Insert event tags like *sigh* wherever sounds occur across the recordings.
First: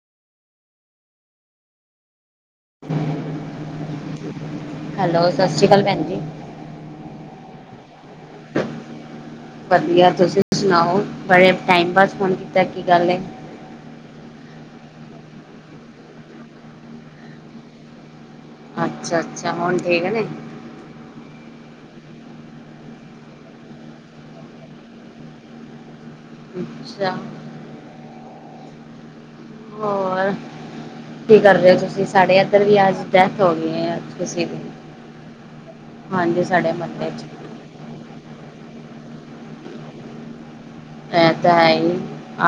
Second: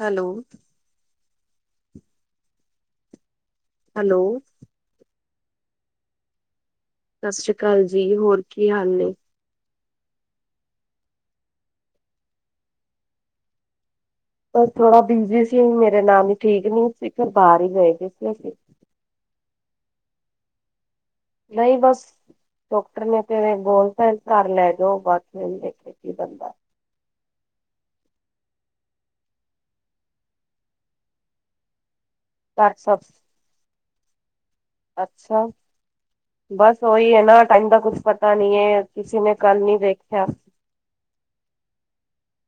Hello, *inaudible* hello, hello, ਸਤਿ ਸ਼੍ਰੀ ਅਕਾਲ ਭੈਣ ਜੀ, ਸਤਿ ਸ੍ਰੀ ਅਕਾਲ ਜੀ। ਹੋਰ ਕੀ ਹਾਲ ਨੇ। ਵਧੀਆ ਤੁਸੀਂ ਸੁਣਾਓ ਬੜੇ ਟਾਈਮ ਬਾਦ ਫੋਨ ਕੀਤਾ ਕੀ ਗੱਲ ਏ ਬਸ ਥੋੜਾ ਬਿਜੀ ਸੀ ਮੇਰੇ ਨਨਾਨ ਠੀਕ ਨਹੀਂ ਸੀ ਫਿਰ ਬਾਹਰ ਹੀ ਰਏ ਦੀ ਸੀ ਅੱਛਾ -ਅੱਛਾ ਹੁਣ ਠੀਕ ਨੇ ਨਹੀਂ ਬਸ ਡਾਕਟਰ ਨੇ ਤੇ ਬੋਲ ਤਾਂ ਘਰ ਲੈ ਜਾਓ ਬਸ ਦੇਖੋ ਕੀ ਬੰਦਾ ਅੱਛਾ ਹੋਰ ਕੀ ਕਰ ਰਹੇ ਹੋ ਤੁਸੀਂ ਸਾਡੇ ਇੱਧਰ ਘਰ ਵੀ ਆ ਸਭ ਜ *unintelligible* ਤੂੰਸੀ ਅੱਛਾ ਬਸ ਮਹੱਲੇ ਉਹੀ ਹੈ 'ਚ ਨਾ ਟਾਈਮ ਦਾ ਕੁਛ ਪਤਾ ਨੀ ਹੈ ਕਿਸੀ ਨੇ ਕੱਲ ਨੀ ਦੇਖਿਆ ਇਹ ਤਾਂ ਹੈ ਹੀ।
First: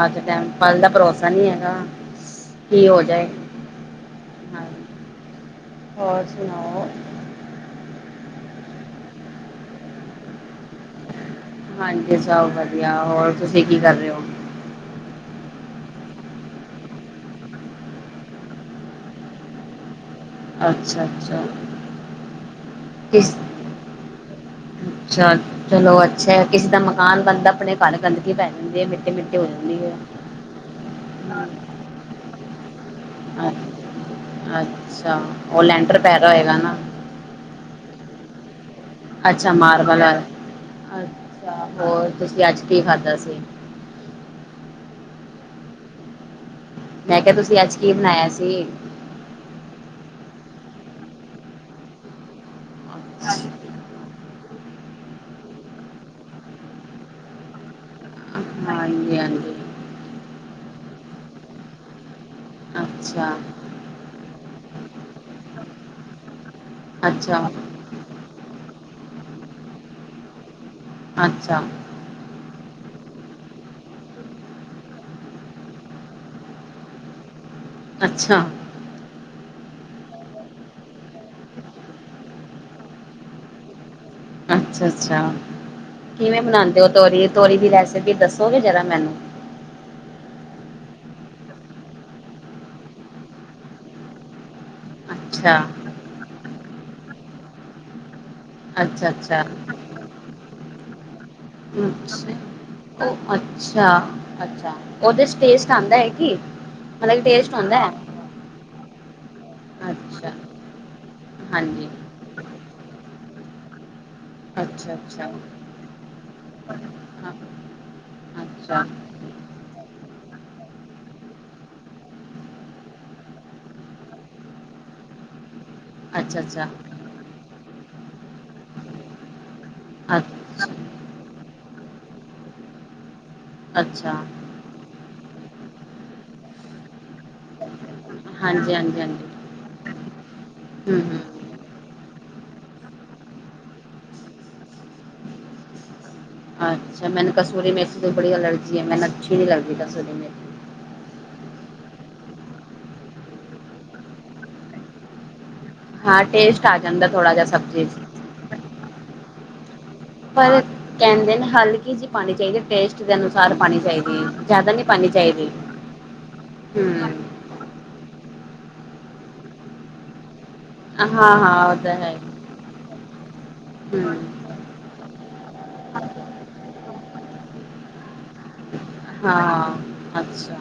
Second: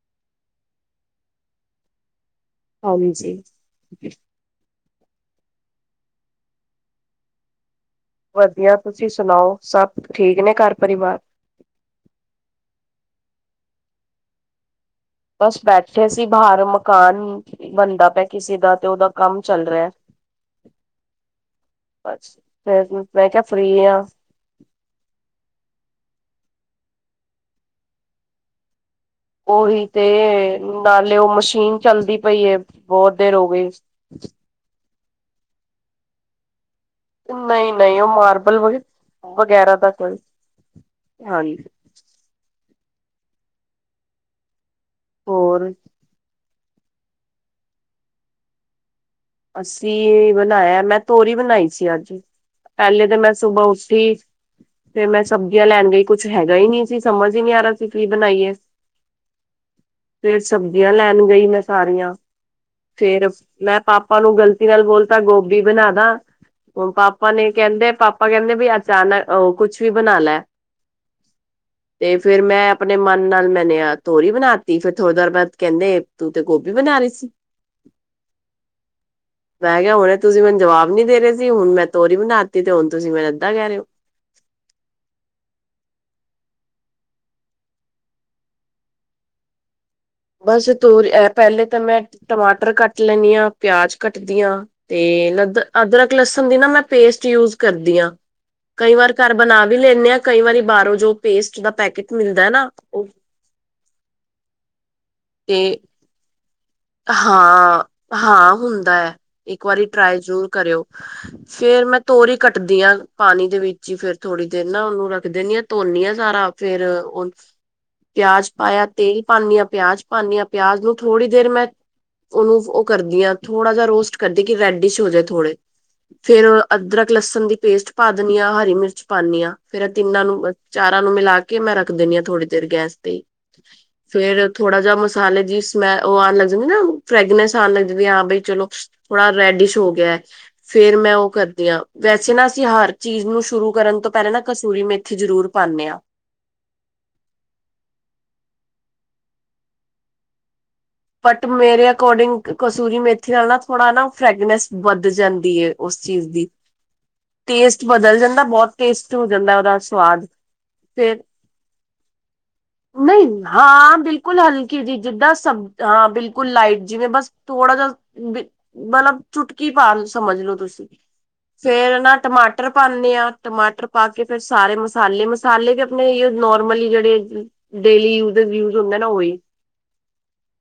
ਅੱਜ ਦੇ ਟਾਈਮ 'ਚ ਕੱਲ ਦਾ ਭਰੋਸਾ ਨਹੀਂ ਹੈਗਾ। ਕੀ ਹੋ ਜਾਏ ਹਾਂਜੀ। ਹਾਂਜੀ ਹੋਰ ਸੁਣਾਓ। ਵਧੀਆ ਤੁਸੀਂ ਸੁਣਾਓ ਸਭ ਠੀਕ ਨੇ ਘਰ ਪਰਿਵਾਰ। ਹਾਂਜੀ ਸਭ ਵਧੀਆ ਹੋਰ ਤੁਸੀਂ ਕੀ ਕਰ ਰਹੇ ਓ ਬਸ ਬੈਠੇ ਸੀ ਬਾਹਰ ਮਕਾਨ ਬਣਦਾ ਪਿਆ ਕਿਸੇ ਦਾ ਤੇ ਉਹਦਾ ਕੰਮ ਚੱਲ ਰਿਹਾ ਅੱਛਾ ਅੱਛਾ ਮੈਂ ਕਿਸ ਕਿਹਾ ਫਰੀ ਆਂ ਅੱਛਾ ਚਲੋ ਅੱਛਾ ਕਿਸੇ ਦਾ ਮਕਾਨ ਬਣਦਾ ਆਪਣੇ ਘਰ ਗੰਦਗੀ ਪੈ ਜਾਂਦੀ ਹੈ ਮਿੱਟੀ ਮਿੱਟੀ ਹੋ ਜਾਂਦੀ ਉਹੀ ਹੈ। ਤੇ ਨਾਲੇ ਉਹ ਮਸ਼ੀਨ ਚੱਲਦੀ ਪਈ-ਏ - ਅੱਛਾ ਉਹ ਲੈਂਟਰ ਪੈ ਰਿਆ ਹੋਏਗਾ ਨਾ ਨਹੀਂ -ਨਹੀਂ ਉਹ ਮਾਰਬਲ ਵ ਅੱਛਾ ਵਗੈਰਾ ਦਾ ਮਾਰਵਲ ਕੋਈ ਹਾਂਜੀ ਅੱਛਾ ਹੋਰ ਤੁਸੀਂ ਅੱਜ ਕੀ ਖਾਧਾ ਸੀ ਹੋਰ ਮੈਂ ਕਿਹਾ ਤੁਸੀਂ ਅੱਜ ਕੀ ਬਣਾਇਆ ਸੀ ਅੱਸੀਂ ਬਣਾਇਆ ਮੈਂ ਤੋਰੀ ਬਣਾਈ ਸੀ ਅੱਜ ਪਹਿਲੇ ਤਾਂ ਮੈਂ ਸੁਬਾਹ ਉੱਠੀ ਫੇਰ ਮੈਂ ਸਬਜ਼ੀਆਂ ਲੈਣ ਗਈ ਕੁੱਛ ਹੈਗਾ ਹੀ ਨਹੀਂ ਸੀ ਸਮਝ ਹੀ ਨਹੀਂ ਆ ਰਿਹਾ ਸੀ ਕੀ ਬਣਾਈਏ ਹਾਂਜੀ -ਹਾਂਜੀ ਫੇਰ ਸਬਜ਼ੀਆਂ ਲੈਣ ਗਈ ਮੈਂ ਸਾਰੀਆਂ ਫੇਰ ਅੱਛਾ ਮੈਂ ਪਾਪਾ ਪਾਪਾ ਨੂੰ ਗ਼ਲਤੀ ਨਾਲ ਬੋਲਤਾ ਗੋਭੀ ਬਣਾਦਾ ਹੁਣ ਪਾਪਾ ਅੱਛਾ ਨੇ ਕਹਿੰਦੇ ਪਾਪਾ ਪਾਪਾਂ ਕਹਿੰਦੇ ਬਈ ਅਚਾਨਕ ਕੁਛ ਵੀ ਬਣਾ ਲੈ ਅੱਛਾ ਤੇ ਫਿਰ ਮੈਂ ਆਪਣੇ ਮਨ ਨਾਲ ਮੈਨੇ ਆ ਤੋਰੀ ਬਣਾਤੀ ਫੇਰ ਥੋੜ੍ਹੀ ਦੇਰ ਬਾਅਦ ਕਹਿੰਦੇ ਤੂੰ ਤੇ ਗੋਭੀ ਬਣਾਣੀ ਸੀ ਅੱਛਾ ਮੈਂ ਕਿਹਾ ਹੁਣੇ ਤੁਸੀਂ ਮੈਨੂੰ ਜਵਾਬ ਨੀ ਦੇ ਰਹੇ ਸੀ ਹੁਣ ਮੈਂ ਤੋਰੀ ਬਣਾ ਦਿੱਤੀ ਤੇ ਹੁਣ ਤੁਸੀ ਮੈਨੂੰ ਐਦਾ ਕਹਿ ਰਹੇ ਹੋ ਅੱਛਾ -ਅੱਛਾ ਕਿਵੇਂ ਬਣਾਉਦੇ ਹੋ ਤੋਰੀ ਤੋਰੀ ਦੀ ਰੈਸਿਪੀ ਦੱਸੋਗੇ ਜਰਾ ਮੈਨੂੰ ਬਸ ਤ ਪਹਿਲੇ ਤਾਂ ਮੈਂ ਟਮਾਟਰ ਕੱਟ ਲੈਂਣੀ ਆਂ ਪਿਆਜ ਕੱਟਦੀ ਹਾਂ ਤੇ ਅੱਛਾ ਲਦ ਅਦਰਕ ਲਸਣ ਦੀ ਨਾ ਮੈਂ ਪੇਸਟ ਯੂਜ ਕਰਦੀ ਹਾਂ ਕਈ ਅੱਛਾ ਵਾਰ ਘਰ ਅੱਛਾ ਬਣਾ ਵੀ ਲੈਂਦੇ ਆਾਂ ਕਈ ਵਾਰੀ ਬਾਹਰੋਂ ਜੋ ਪੇਸਟ ਦਾ ਹੂੰ ਪੈਕੇਟ ਮਿਲਦਾ ਨਾ ਉਹ ਅੱਛਾ -ਅੱਛਾ ਉਹਦੇ ਚ ਤੇ ਟੇਸਟ ਆਉਂਦਾ ਐ ਕੀ ਹਾਂ -ਹਾਂ ਹੁੰਦਾ ਐ ਇੱਕ ਵਾਰੀ ਹੈ ਟਰਾਈ ਅੱਛਾ ਜ਼ਰੂਰ ਕਰਿਓ ਫੇਰ ਹਾਂਜੀ ਮੈਂ ਤੋਰੀ ਕੱਟਦੀ ਹਾਂ ਪਾਣੀ ਦੇ ਵਿੱਚ ਜੀਕਰ ਥੋੜੀ ਦੇਰ ਨਾ ਅੱਛਾ ਉਹਨੂੰ ਰੱਖ ਅੱਛਾ ਦਿੰਦੀ ਹਾਂ ਧੋਨੀ ਹਾਂ ਸਾਰਾ ਫੇਰ ਉਹ ਹਾਂ, ਪਿਆਜ ਅੱਛਾ ਪਾਇਆ ਤੇਲ ਪਾਨੀ ਆਂ ਪਿਆਜ ਪਾਨੀ ਆਂ ਪਿਆਜ ਨੂੰ ਥੋੜੀ ਦੇਰ ਮੈਂ ਉਹਨੂੰ ਉਹ ਕਰਦੀ ਆ ਥੋੜਾ ਜਿਹਾ ਰੋਸਟ ਕਰਦੀ ਕਿ ਰੈਡੀਸ ਹੋ ਜਾ ਥੋੜੇ ਅੱਛਾ ਫਿਰ ਅੱਛਾ ਅਦਰਕ ਲਸਣ ਦੀ ਪੇਸਟ ਪਾ ਦਿੰਨੀ ਆ ਹਰੀ ਮਿਰਚ ਪਾਦੀ ਆ ਫਿਰ ਤਿੰਨਾਂ ਨੂੰ ਅੱਛ- ਚਾਰਾਂ ਨੂੰ ਮਿਲਾ ਕੇ ਮੈਂ ਰੱਖ ਦੇਣੀ ਆ ਥੋੜੀ ਦੇਰ ਗੈਸ ਦੀ ਅੱਛਾ ਫਿਰ ਥੋੜਾ ਜਿਹਾ ਮਸਾਲੇ ਦੀ ਸਮੈਂ ਉਹ ਆਨ ਲਗਦੀ ਨਾ ਫਰੇਗਨ *unintelligible* ਜੀ ਆ ਬਈ ਚਲੋ ਹਾਂਜੀ ਹਾਂਜੀ ਹਾਂਜੀ ਥੋੜਾ ਰੈਡੀਸ਼ ਹੋ ਗਿਆ ਫਿਰ ਹੂੰ ਮੈਂ ਹੂੰ ਉਹ ਵੈਸੇ ਨਾ ਅਸੀਂ ਹਰ ਚੀਜ਼ ਨੂੰ ਸ਼ੁਰੂ ਕਰਨ ਤੋਂ ਪਹਿਲਾਂ ਨਾ ਕਸੂਰੀ ਮੇਥੀ ਜਰੂਰ ਪਾਨੇ ਆ ਅੱਛਾ, ਮੈਨੂੰ ਕਸੂਰੀ ਮੇਥੀ ਤੋ ਬੜੀ ਅਲਰਜੀ ਏ। ਮੈਨੁ ਅੱਛੀ ਨਹੀਂ ਲੱਗਦੀ ਕਸੂਰੀ ਮੇਥੀ। ਬਟ ਮੇਰੇ ਅਕੋਰਡਿੰਗ ਕਸੂਰੀ ਮੇਥੀ ਨਾਲ ਨਾ ਥੋੜਾ ਨਾ ਫਰੈਂਗਨੈਂਸ ਵੱਧ ਜਾਂਦੀ ਏ। ਉਸ ਹਾਂ ਚੀਜ਼ ਦੀ। ਟੇਸਟ ਆ ਜਾਂਦਾ ਥੋੜਾ ਜਿਹਾ ਟੇਸਟ ਸਬਜ਼ੀ ਬਦਲ 'ਚ ਜਾਂਦਾ ਬਹੁਤ ਟੇਸਟ ਹੋ ਜਾਂਦਾ ਔਦਾ। ਸਵਾਦ, ਪਰ ਫੇਰ, ਕਹਿੰਦੇ ਨੇ ਹਲਕੀ ਜਿਹੀ ਪਾਣੀ ਚਾਹੀਦੀ ਟੇਸਟ ਦੇ ਨਹੀਂ, ਅਨੁਸਾਰ ਪਾਣੀ ਹਾਂ ਚਾਹੀਦੀ ਬਿਲਕੁਲ ਹੈ ਜ਼ਿਆਦਾ ਹਲਕੀ ਨਹੀਂ ਜੀ ਪਾਣੀ ਜਿਦਾ ਚਾਹੀਦੀ ਸਬ ਹਾਂ। ਹਾਂ ਬਿਲਕੁਲ ਲਾਈਟ ਜਿਵੇਂ ਹੂੰ ਬਸ ਥੋੜਾ ਜਾ ਬੀ ਮਲਬ ਚੁਟਕੀ ਪਾ ਲੋ ਸਮਝ ਲੋ ਤੁਸੀਂ ਹਾਂ-ਹਾਂ, ਉਹ ਤਾਂ ਫੇਰ ਹੈ ਨਾ ਹੀ ਟਮਾਟਰ ਪਾਣੀ ਆ ਟਮਾਟਰ ਪਾ ਕੇ ਫੇਰ ਹੂੰ, ਸਾਰੇ ਮਸਾਲੇ ਮਸੁ ਸਾਲੇ ਵੀ ਆਪਣੇ ਇਯੋ ਨੋਰਮਲੀ ਜੇਡੇ ਡੇਲੀ ਯੂਜਿਸ ਯੂਸ ਹੁੰਦੇ ਨਾ ਔਈ। ਹਾਂ, ਅੱਛਾ।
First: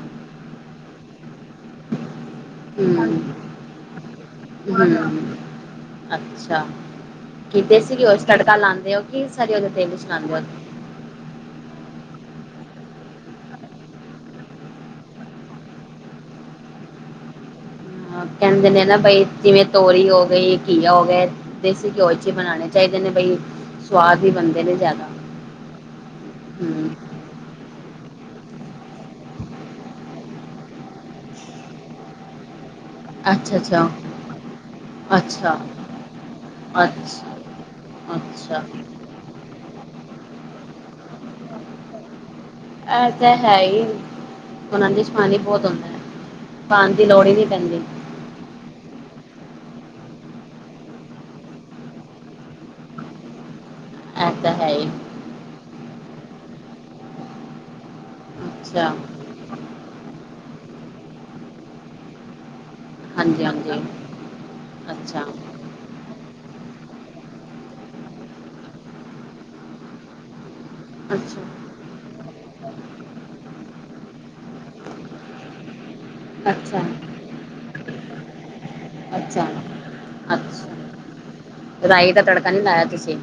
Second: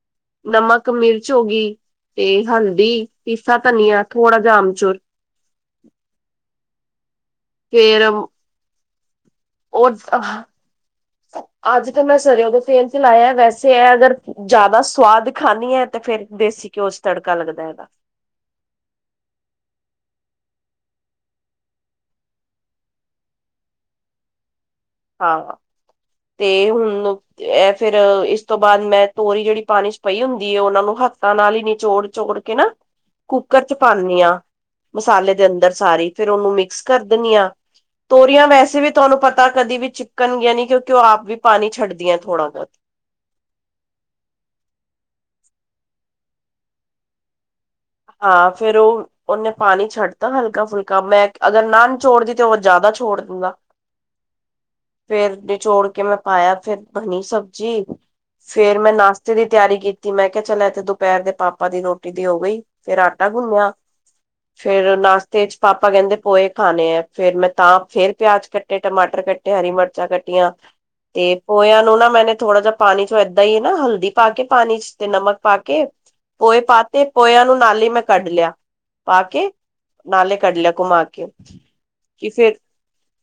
ਨਮਕ, ਮਿਰਚ ਹੋ ਗੀ ਤੇ ਹਲਦੀ, ਹੂੰ, ਪੀਸਾ ਧਨੀਆ ਥੋੜਾ ਜਿਹਾ ਆਮ ਚੂਰ। ਹੂੰ ਅੱਛਾ ਕਿ ਦੇਸੀ ਫੇਰ ਗਯੋ ਚ ਤੜਕਾ ਲਾਂਦੇ ਔ ਕਿ ਸਰਓ ਦੇ ਉਹ ਤੇਲ ਇੰਚ ਲਾਂਦੇ ਔ? ਅੱਜ ਤੇ ਮੈਂ ਸਰਯੋ ਦੋਂ ਤੇਲ ਚ ਲਾਇਆ ਵੈਸੇ ਐ ਅਗਰ ਜਾਦਾ ਸੁਵਾਦ ਖਾਂਨੀ ਏ ਤੇ ਫੇਰ ਦੇਸੀ ਕਯੋ ਚ ਤੜਕਾ ਲੱਗਦਾ ਏ ਏਦਾ। ਕੇਂਦੇ ਨੇ ਨਾ ਬਈ ਜਿਵੇਂ ਤੋਰੀ ਹੋ ਗਈ ਘੀਆ ਹੋ ਗਏ ਦੇਸੀ ਕਯੋ ਇੰਚ ਬਣਾਣੇ ਚਾਹੀਦੇ ਨੇ ਬਈ, ਸਵਾਦ ਵੀ ਬੰਦੇ ਨੇ ਜਿਆਦਾ। ਹਾਂ, ਤੇ ਹੁਣ ਏ ਫਿਰ ਇਸ ਤੋਂ ਬਾਅਦ ਮੈਂ ਤੋਰੀ ਜਿਹੜੀ ਪਾਣੀ ਚ ਪਈ ਹੁੰਦੀ ਏ ਉਹਨਾਂ ਨੂੰ ਹੱਥਾਂ ਨਾਲ ਹੀ ਨਿਚੋੜ ਚੋੜ ਕੇਨਾ ਕੂਕਰ ਚ ਅੱਛਾ-ਅੱਛਾ, ਪਾਨੀ ਆ, ਮਸਾਲੇ ਦੇ ਅੱਛਾ, ਅੰਦਰ ਸਾਰੀ, ਫਿਰ ਔਨੂੰ ਮਿਕਸ ਕਰ ਦੇਣੀ ਅੱਛਾ, ਆ। ਤੋਰੀਆਂ ਅੱਛਾ ਅੱਛਾ ਵੈਸੇ ਵੀ ਤੁਹਾਨੂੰ ਪਤਾ ਕਦੀ ਵੀ ਚਿਪਕਨ ਗਿਆਂ ਨਹੀ ਕਿਉਂਕਿ ਔ ਆਪ ਵੀ ਪਾਣੀ ਛੱਡ ਦਿਆਂ ਥੋੜੀ ਬੋਹਤ। ਐ ਤਾ ਹੈ ਈ ਓਨਾ ਦੇ ਵਿਚ ਪਾਣੀ ਬਹੁਤ ਹੋਂਦਾ। ਪਾਨ ਦੀ ਲੋੜ ਹੀ ਨਹੀਂ ਪੈਂਦੀ। ਆ ਫੇਰ ਉਹ ਔਨੇ ਪਾਣੀ ਛੱਡ ਤਾ ਹਲਕਾ ਫੁਲਕਾ ਮੈਂ ਅਗਰ ਨਾ ਨਿਚੋੜਦੀ ਤੇ ਹਔ ਜਿਆਦਾ ਛੋੜ ਦੂਗਾ। ਐ ਤਾਂ ਹੈ ਈ ਫੇਰ ਨਿਚੋੜ ਕੇ ਮੈਂ ਪਾਇਆ ਫੇਰ ਬਣੀ ਸਬਜ਼ੀ। ਫੇਰ ਮੈਂ ਅੱਛਾ ਨਾਸ਼ਤੇ ਦੀ ਤਿਆਰੀ ਕੀਤੀ ਮੈਂ ਕਿਹਾ ਚੱਲ ਏ ਤੇ ਦੁਪਹੇਰ ਦੇ ਪਾਪਾ ਦੀ ਰੋਟੀ ਦੀ ਹੋ ਗਈ। ਫੇਰ ਆਟਾ ਹਾਂਜੀ ਗੁਣੇਆ। ਹਾਂਜੀ ਫੇਰ ਅੱਛਾ ਨਾਸ਼ਤੇ ਚ ਪਾਪਾ ਕਹਿੰਦੇ ਪੋਏ ਖਾਣੇ ਏ ਫੇਰ ਮੈਂ ਤਾਂ ਫਿਰ ਪਿਆਜ਼ ਕੱਟੇ ਟਮਾਟਰ ਕਟ ਤੇ ਹਰੀ ਮਿਰਚਾਂ ਕੱਟੀਆਂ। ਤੇ ਅੱਛਾ ਪੋਇਆ ਨੂੰ ਨਾ ਮੈਨੇ ਥੋੜਾ ਜਿਹਾ ਪਾਣੀ ਚੋਂ ਏਦਾਂ ਈ ਨਾ ਹਲਦੀ ਪਾ ਕੇ ਪਾਣੀ ਚ ਤੇ ਨਮਕ ਪਾ ਕੇ ਪੋਏ ਅੱਛਾ ਪਾਤੇ ਤੇ ਪੋਇਆਂ ਨੂੰ ਨਾਲ ਈ ਮੈਂ ਕੱਢ ਲਿਆ। ਪਾ ਅੱਛਾ ਕੇ, ਨਾਲੇ ਕੱਢ ਲਿਆ ਅੱਛਾ ਘੁਮਾ ਕੇ। ਰਾਈ ਦਾ ਤੜਕਾ ਕਿਸੇ ਨਹੀਂ ਲਾਇਆ ਤੁਸੀਂ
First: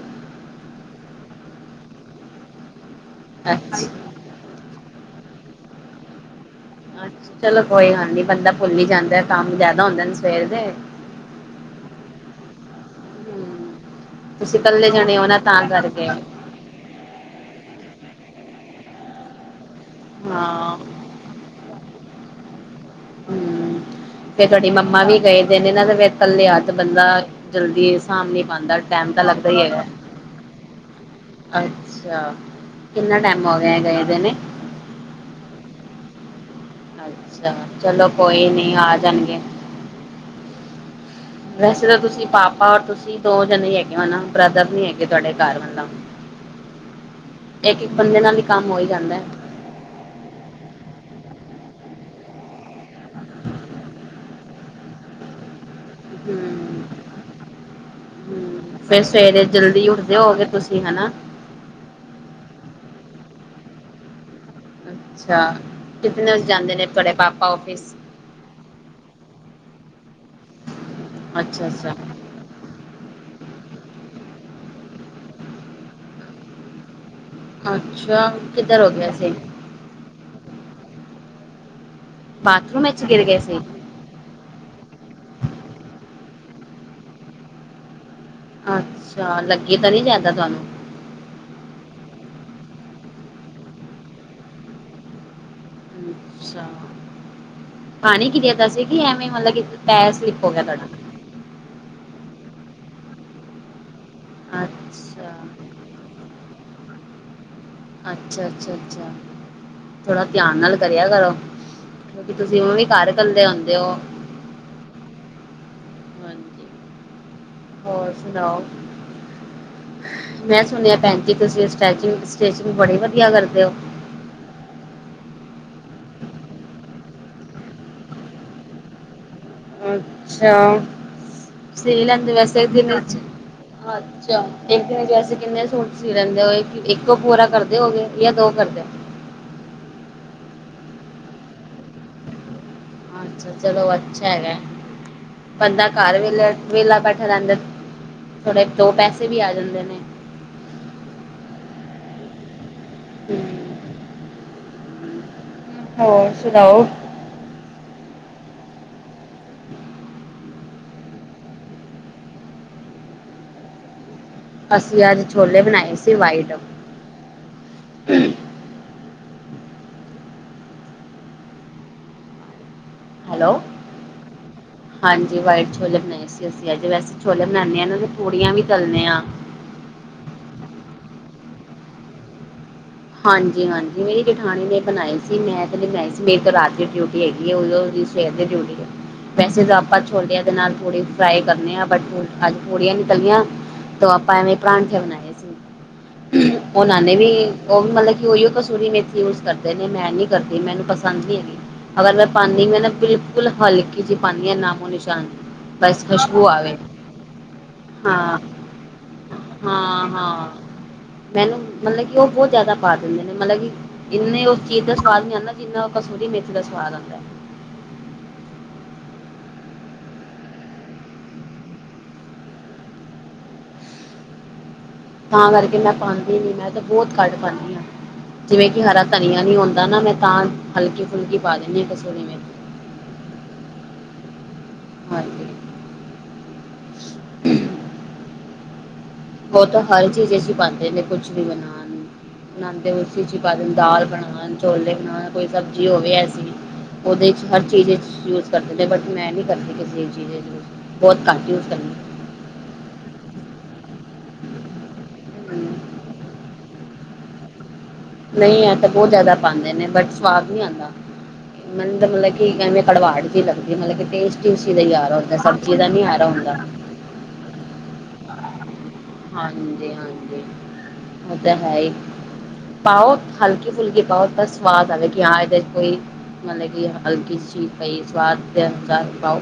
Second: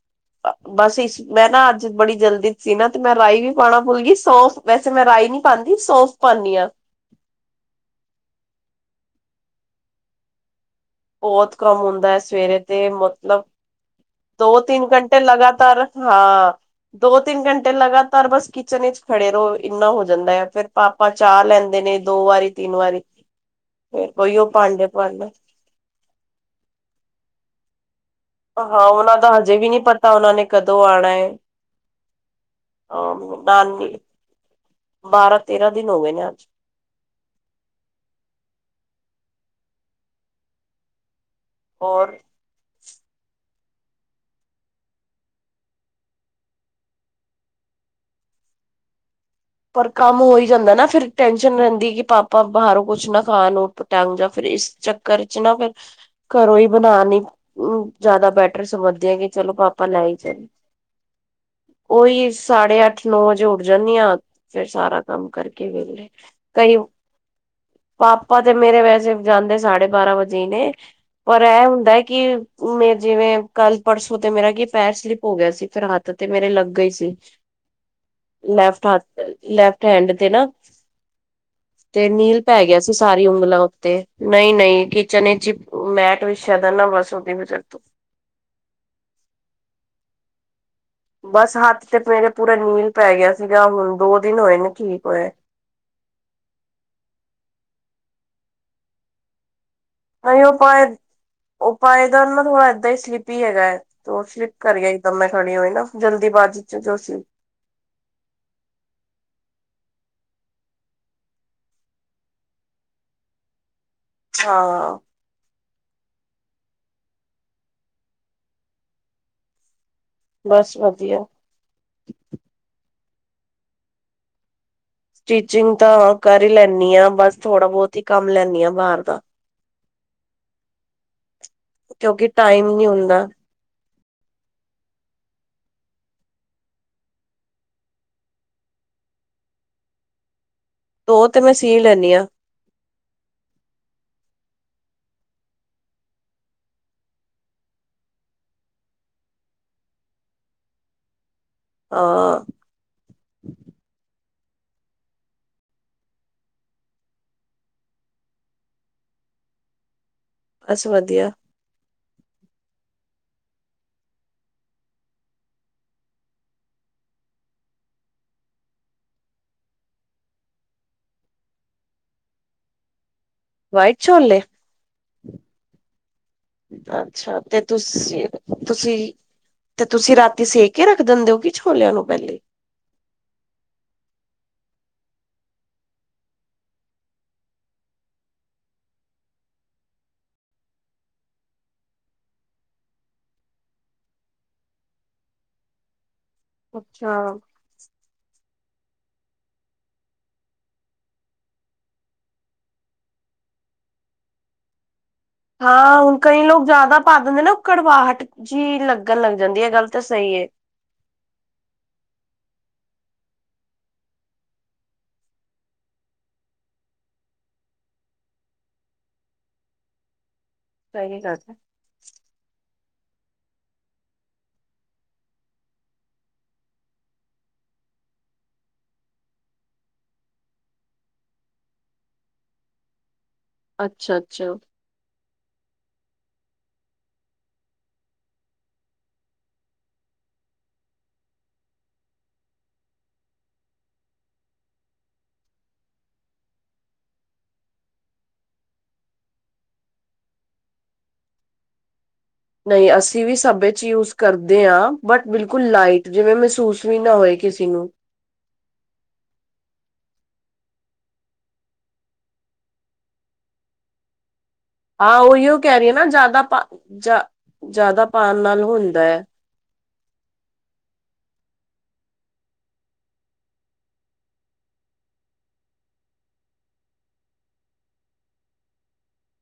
ਬਸ ਇਸ ਮੈਂ ਨਾ ਅੱਜ ਬੜੀ ਜਲਦੀ ਸੀਂ ਨਾ ਤੇ ਮੈਂ ਰਾਈ ਵੀ ਅੱਛਾ ਪਾਣਾ ਭੁਲ ਗਈ। ਸੌਫ ਵੈਸੇ ਮੈਂ ਰਾਈ ਨਹੀਂ ਪਾਂਦੀ ਸੌਂਫ ਪਾਨੀ ਆਂ। ਅੱਛਾ ਚਲੋ ਕੋਈ ਗੱਲ ਨਹੀਂ, ਬੰਦਾ ਪੁਲ ਹੀ ਜਾਂਦਾ ਕੰਮ ਜਿਆਦਾ ਹੁੰਦਾ ਨਾ ਸਵੇਰ। ਬੋਹਤ ਕਾਮ ਹੋਂਦਾ ਏ ਸਵੇਰੇ ਤੇ ਮਤਲਬ ਹਮ, ਤੁਸੀਂ ਦੋ-ਤਿੰਨ ਇਕੱਲੇ ਜਾਣੇ ਘੰਟੇ ਹੋ ਨਾ ਤਾਂ ਲਗਾਤਾਰ ਕਰਕੇ ਹਾਂ। ਦੋ-ਤਿੰਨ ਘੰਟੇ ਲਗਾਤਾਰ ਬਸ ਕਿਚਨ ਵਿੱਚ ਖੜੇ ਰਹੋ ਇੰਨਾ ਹੋ ਜਾਂਦਾ ਫੇਰ ਹਮ ਪਾਪਾ ਪਾਪਾ ਚਾਹ ਲੈਂਦੇ ਨੇ ਦੋ ਵਾਰੀ ਤਿੰਨ ਵਾਰੀ। ਫਿਰ ਤੇ ਉਹੀਓ ਤੁਹਾਡੀ ਭਾਂਡੇ ਮਮਾ ਵੀ ਭਰਨਾ ਗਏ ਦੇ ਨਾ, ਕਲੇ ਹੱਥ ਬੰਦਾ ਜਲਦੀ ਕਾਮ ਨਹੀ ਪਾਂਦਾ, ਹਾਂ ਟੈਮ ਉਹਨਾਂ ਤਾਂ ਦਾ ਲੱਗਦਾ ਹਜੇ ਹੀ ਵੀ ਨਹੀਂ ਹੈਗਾ। ਪਤਾ ਉਹਨਾਂ ਨੇ ਕਦੋਂ ਆਣਾ ਹੈ ਅੱਛਾ। ਕਿੰਨਾ ਅ ਟਾਈਮ ਹੋ ਗਿਆ, ਨਾਨੀ ਗਏ ਦੇ ਨੇ? ਬਾਰਾਂ ਤੇਰਾਂ ਦਿਨ ਹੋ ਗਏ ਨੇ ਅੱਜ। ਅੱਛਾ, ਚਲੋ ਕੋਈ ਨੀ ਆ ਜਾਣਗੇ। ਵੈਸੇ ਤਾਂ ਹੋਰ ਤੁਸੀਂ ਪਾਪਾ ਔਰ ਤੁਸੀਂ ਦੋ ਜਣੇ ਹੈਗੇ ਔ ਨਾ। ਬ੍ਰਦਰ ਨੀ ਹੈਗੇ ਤੁਹਾਡੇ ਕਾਰ ਮਤਲਬ। ਇੱਕ-ਇੱਕ ਬੰਦੇ ਨਾਲ ਹੀ ਕੰਮ ਹੋ ਈ ਜਾਂਦਾ। ਪਰ ਕੰਮ ਹੋਈ ਈ ਜਾਂਦਾ ਨਾ ਫੇਰ ਟੈਨਸ਼ਨ ਰਹਿੰਦੀ ਕਿ ਪਾਪਾ ਬਾਹਰੋਂ ਕੁਛ ਨਾ ਖਾਣ ਔ ਟੰਗ ਜਾਂ ਫ੍ਰੀ ਇਸ ਚੱਕਰ ਚ ਨਾ ਫੇਰ ਘਰੋਂ ਹੀ ਹਮ ਬਣਾ ਨੀ ਜਿਆਦਾ ਬੈਟ ਫੇਰ ਹਮ ਫਿਰ ਸਮਜਦੀ ਆਂ ਕਿ ਕਿ ਸਵੇਰੇ ਚਲੋ ਪਾਪਾ ਜਲਦੀ ਲੈ ਉੱਠਦੇ ਹੀ ਹੋਗੇ ਜਾਨ ਤੁਸੀਂ ਹਨਾ ਉਹੀ ਸਾਢੇ ਅੱਠ ਨੌ ਵਜੇ ਉੱਠ ਜਾਂਦੀ ਹਾਂ। ਫਿਰ ਸਾਰਾ ਕੰਮ ਅੱਛਾ ਕਰਕੇ ਵੇਲੇ ਕਿਤਨੇ ਵਜੇ ਜਾਂਦੇ ਕਈ ਪਾਪ ਨੇ ਤੁਹਾਡੇ ਪਾਪਾ ਆਫਿਸ ਪਾਪਾ ਤੇ ਮੇਰੇ ਵੈਸੇ ਜਾਂਦੇ ਸਾਢੇ ਬਾਰਾਂ ਵਜੇ ਹੀ ਨੇ ਪਰ ਇਹ ਅੱਛਾ ਅੱਛਾ ਹੁੰਦਾ ਕਿ ਮੇ ਜਿਵੇਂ ਕੱਲ ਪਰਸੋਂ ਤੇ ਮੇਰਾ ਕੀ ਪੈਰ ਸਲਿਪ ਹੋ ਗਿਆ ਸੀ ਫੇਿਰ ਹੱਥ ਤੇ ਮੇਰੇ ਲੱਗ ਗਈ ਸੀ। ਅੱਛਾ ਕਿੱਧਰ ਲੈਫਟ ਹੋ ਗਿਆ ਹੱਥ ਸੀ। ਲੈਫਟ ਹੈਂਡ ਤੇ ਨਾ ਤੇ ਨੀਲ ਪੈ ਗਿਆ ਬਾਥਰੂਮ ਸੀ ਵਿੱਚ ਗਿਰ ਸਾਰੀ ਗਏ ਉਂਗਲਾ ਸੀ ਉੱਤੇ। ਨਈ-ਨਈ ਕਿਚਨ ਇਚ ਮੈਟ ਵਿਸ਼ਆ ਦਾ ਨਾ ਬਸ ਉਦੀ ਵਜਾ ਤੋ। ਅੱਛਾ ਲੱਗੀ ਤੇ ਨੀ ਜਾਦਾ ਤੁਹਾਨੂੰ। ਬਸ ਹੱਥ ਤੇ ਮੇਰੇ ਪੂਰਾ ਨੀਲ ਪੈ ਗਿਆ ਸੀਗਾ ਹੁਣ ਦੋ ਦਿਨ ਹੋਏ ਨੇ ਠੀਕ ਹੋਏ। ਅੱਛਾ ਪਾਣੀ ਕਿ ਦੇ ਤਾ ਸੀ ਕਿ ਐਵੇਂ ਮਤਲਬ ਪੈਰ ਹਾਏ ਸਲਿੱਪ ਹੋ ਉਹ ਗਿਆ ਪਾਏ ਤੁਹਾਡਾ ਪਾਏਦਾਰ ਨਾ ਥੋੜ੍ਹਾ ਇਦਾ ਹੀ ਸਲੀਪੀ ਹੈਗਾ। ਤੋ ਸਲੀਪ ਕਰ ਗਈ ਇਕਦਮ ਮੈਂ ਅੱਛਾ ਖੜੀ ਹੋਈ ਨਾ ਜਲਦੀ ਬਾਜੀ ਚ ਜੋ ਸੀ। ਅੱਛ-ਅੱਛਾ, ਅੱਛਾ ਥੋੜਾ ਧਿਆਨ ਨਾਲ ਕਰਿਆ ਕਰੋ ਕਿਉਂਕਿ ਤੁਸੀਂ ਉਹ ਵੀ ਘਰ ਕੱਲੇ ਹੁੰਦੇ ਹੋ। ਹਾਂ ਹਾਂਜੀ ਹੋਰ ਸੁਣਾਓ? ਮੈਂ ਬਸ ਸੁਣਿਆ ਭੈਣ ਵਧੀਆ ਜੀ ਤੁਸੀਂ ਸਟੈਚਗ ਸਟੈਚਿੰਗ ਬੜੀ ਵਧੀਆ ਕਰਦੇ ਹੋ। ਟੀਚਿੰਗ ਤਾਂ ਕਰ ਹੀ ਲੈਨੀ ਹਾ ਬਸ ਥੋੜਾ ਬੌਤ ਹੀ ਕੰਮ ਲੈਨੀ ਹਾ ਬਾਰ ਦਾ। ਅੱਛਾ ਸੀ ਕਿਉਂਕਿ ਲੈਂਦੇ ਵੈਸੇ ਟਾਈਮ ਨੀ ਦਿਨ ਵਿਚ ਹੁੰਦਾ ਚ ਇੱਕ ਦਿਨ ਵੈਸੇ ਕਿੰਨੇ ਸੂਟ ਸੀ ਲੈਂਦੇ ਹੋ ਇੱਕੋ ਪੂਰਾ ਕਰਦੇ ਹੋਗੇਏ ਯਾ ਦੋ ਕਰਦੇ। ਦੋ ਤੇ ਮੈਂ ਸੀ ਲੈਨੀ ਹਾਂ। ਅੱਛਾ ਚਲੋ ਅੱਛਾ ਹੈਗਾ ਬੰਦਾ ਘਰ ਵੇਲਾ ਵਹਲਾ ਬੈਠੇ ਰਹਿੰਦਾ। ਥੋੜੇ ਦੋ ਪੈਸੇ ਵੀ ਆ ਜਾਂਦੇ ਨੇ। ਹਾਂ ਹੁ ਹੋਰ ਸੁਣਾਓ? ਬਸ ਵਧੀਆ। ਅਸੀ ਅੱਜ ਛੋਲੇ ਬਣਾਏ ਸੀ ਵਾਈਟ। ਹੈਲੋ ਵਾਈਟ ਛੋਲੇ। ਹਾਂਜੀ, ਵਾਈਟ ਛੋਲੇ ਬਣਾਏ ਸੀ ਅਸੀ ਅੱਜ ਵੈਸੇ ਅੱਛਾ ਛੋਲੇ ਬਣਾਨੇ ਹਾਂ ਨਾ ਤੇ ਤੁਸੀਂ ਪੂੜੀਆ ਵੀ ਤੁਸੀਂ ਤਲਣੇ ਆ। ਤੇ ਤੁਸੀਂ ਰਾਤੀ ਸੇ ਕੇ ਰੱਖ ਦਿੰਦੇ ਹੋ ਕਿ ਛੋਲਿਆ ਨੂੰ ਪਹਿਲੇ। ਹਾਂਜੀ-ਹਾਂਜੀ ਮੇਰੀ ਜਠਾਣੀ ਨੇ ਬਣਾਈ ਸੀ ਮੈਂ ਤੇ ਨੀ ਬਣਾਈ ਸੀ ਮੇਰੀ ਤੇ ਰਾਤ ਦੀ ਡਿਊਟੀ ਹੈਗੀ ਹੈ *unintelligible* ਸਵੇਰ ਦੀ ਡਿਊਟੀ ਏ। ਵੈਸੇ ਤਾਂ ਆਪਾਂ ਛੋਲਿਆ ਦੇ ਨਾਲ ਥੋੜੀ ਫਰਾਈ ਕਰਨੇ ਆ ਬਟ ਅੱਜ ਪੂੜੀਆਂ ਨੀ ਤਲੀਆ। ਤੋ ਆਪਾ ਐਵੇ ਪਰਾਂਠੇ ਬਣਾਏ ਸੀ ਉਹਨਾ ਨੇ ਵੀ ਅੱਛਾ ਉਹ ਵੀ ਮਤਲਬ ਕਿ ਉਹੀਓ ਕਸੂਰੀ ਮੇਥੀ ਯੂਜ ਕਰਦੇ ਨੇ ਮੈਂ ਨੀ ਕਰਦੀ ਮੈਨੂੰ ਪਸੰਦ ਨੀ ਹੈਗੀ। ਅਗਰ ਮੈਂ ਪਾਨੀ ਵੀ ਆ ਨਾ ਬਿਲਕੁਲ ਹਲਕੀ ਜਿਹੀ ਪਾਨੀ ਹਾਂ ਨਾਮੋ ਨਿਸ਼ਾਨ ਹਾਂ ਬਸ ਹੁਣ ਕਈ ਖੁਸ਼ਬੂ ਲੋਕ ਆਵੇ ਜਾਦਾ ਪਾ ਦਿੰਦੇ ਨਾ ਕੜਵਾਹਟ ਹਾਂ ਜੀ ਲੱਗਣ ਲੱਗ ਜਾਂਦੀ ਹੈ ਗੱਲ ਤਾ ਹਾਂ ਸਹੀ ਐ। ਹਾਂ ਮੈਨੂੰ ਮਲਬ ਕਿ ਉਹ ਬਹੁਤ ਜਾਦਾ ਪਾ ਦਿੰਦੇ ਨੇ ਮਲਬ ਕਿ ਇੰਨੇ ਉਹ ਚੀਜ਼ ਦਾ ਸਵਾਦ ਨੀ ਆਂਦਾ ਜਿੰਨਾ ਉਹ ਕਸੂਰੀ ਮੇਥੀ ਦਾ ਸਵਾਦ ਆਂਦਾ। *unintelligible* ਤਾ ਕਰਕੇ ਮੈਂ ਪਾਂਦੀ ਨੀ ਮੈਂ ਤਾ ਬੌਤ ਘੱਟ ਪਾਨੀ ਹਾ। ਜਿਵੇਂ ਕਿ ਹਰਾ ਧਨੀਆ ਨ ਹੁੰਦਾ ਨਾ ਮੈਂ ਤਾਂ ਹਲਕੀ ਫੁਲਕੀ ਪਾ ਦਿੰਦੀ ਹਾ ਕਸੂਰੀ ਮੇਥੀ। ਅੱਛਾ-ਅੱਛਾ ਹਾਂਜੀ ਉਹ ਤਾ ਹਰ ਚੀਜ਼ ਵਿੱਚ ਪਾਂਦੇ ਨੇ ਕੁਛ ਵੀ ਬਣਾਨ। ਬਣਾਦੇ ਹੋਣ ਉਸੀ ਵਿੱਚ ਪਾ ਦੇ ਦਾਲ ਬਨਾਨ, ਛੋਲੇ ਬਨਾਨ ਕੋਈ ਸਬਜ਼ੀ ਹੋਵੇ ਐਸੀ। ਉਹਦੇ ਚ ਹਰ ਚੀਜ਼ ਯੂਜ ਕਰਦੇ ਬਟ ਮੈਂ ਨੀ ਕਰਦੀ ਕਿਸੇ ਚੀਜ ਇਚ ਯੂਜ। ਬੋਹਤ ਘੱਟ ਯੂਜ ਕਰਨੀ ਨਹੀਂ ਅਸੀਂ ਵੀ ਸਭ ਯੂਜ ਕਰਦੇ ਹਾਂ ਬਟ ਬਿਲਕੁਲ ਕਰਦੀ ਲਾਈਟ ਜਿਵੇਂ ਮਹਿਸੂਸ ਵੀ ਨਾ ਹੋਏ ਕਿਸੇ ਨੂੰ ਨਹੀਂ ਇਹ ਤਾਂ ਬਹੁਤ ਜ਼ਿਆਦਾ ਪਾਉਂਦੇ ਨੇ ਬਟ ਸਵਾਦ ਨਹੀਂ ਆਉਂਦਾ। ਮੈਨੂੰ ਮਤਲਬ ਕਿ ਕਵੇਂ ਕੜਵਾਟ ਚ ਲੱਗਦੀ ਮਤਲਬ ਕਿ ਟੇਸਟ *inaudible* ਹਾਂ ਉਹੀਓ ਕਹਿ ਰਹੀ ਹੈ ਨਾ ਜ਼ਿਆਦਾ ਪਾ ਜਾ ਜ਼ਿਆਦਾ ਪਾਉਣ ਨਾਲ ਹੁੰਦਾ ਹੈ। ਹਾਂਜੀ, - ਹਾਂਜੀ। ਉਹ ਤਾਂ ਹੈ ਹੀ ਪਾਓ ਹਲਕੀ ਫੁਲਕੀ ਪਾਓ ਤਾਂ ਸਵਾਦ ਆਵੇ ਕਿ ਹਾਂ ਇਹਦੇ ਚ ਪਈ ਮਤਲਬ ਕਿ ਹਲਕੀ ਚੀਜ ਪਾਓ ਸਵਾਦ ਦੇ ਅਨੁਸਾਰ ਪਾਓ।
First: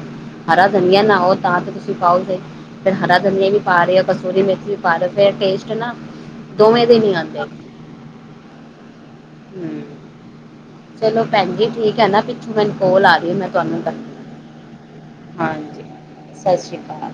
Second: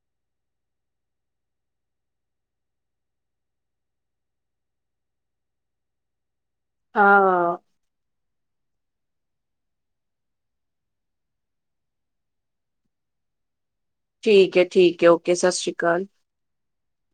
ਹਰਾ ਦਨੀਆ ਨਾ ਤਾਂ ਤੁਸੀਂ ਪਾਓਗੇ ਫੇਰ ਹਰਾ ਦਨੀਆ ਵੀ ਪਾ ਰਹੇ ਆ ਕਸਤੂਰੀ ਮੇਥੀ ਵੀ ਪਾ ਰਹੇ ਫੇਰ ਟੇਸਟ ਨਾ ਦੋਵੇਂ ਦੇ ਨੀ ਆਉਂਦੇ। ਹਾਂ ਹੂੰ। ਚਲੋ ਭੈਣ ਜੀ ਠੀਕ ਹੈ ਨਾ ਪਿੱਛੋਂ ਮੈਨੂੰ ਕੋਲ ਆ ਰਹੀ ਮੈਂ ਤੁਹਾਨੂੰ ਕਰ ਠੀਕ ਹੈ- ਠੀਕ ਹੈ ਓਕੇ ਸਤਿ ਸ਼੍ਰੀ ਅਕਾਲ। ਸਤਿ ਸ਼੍ਰੀ ਅਕਾਲ।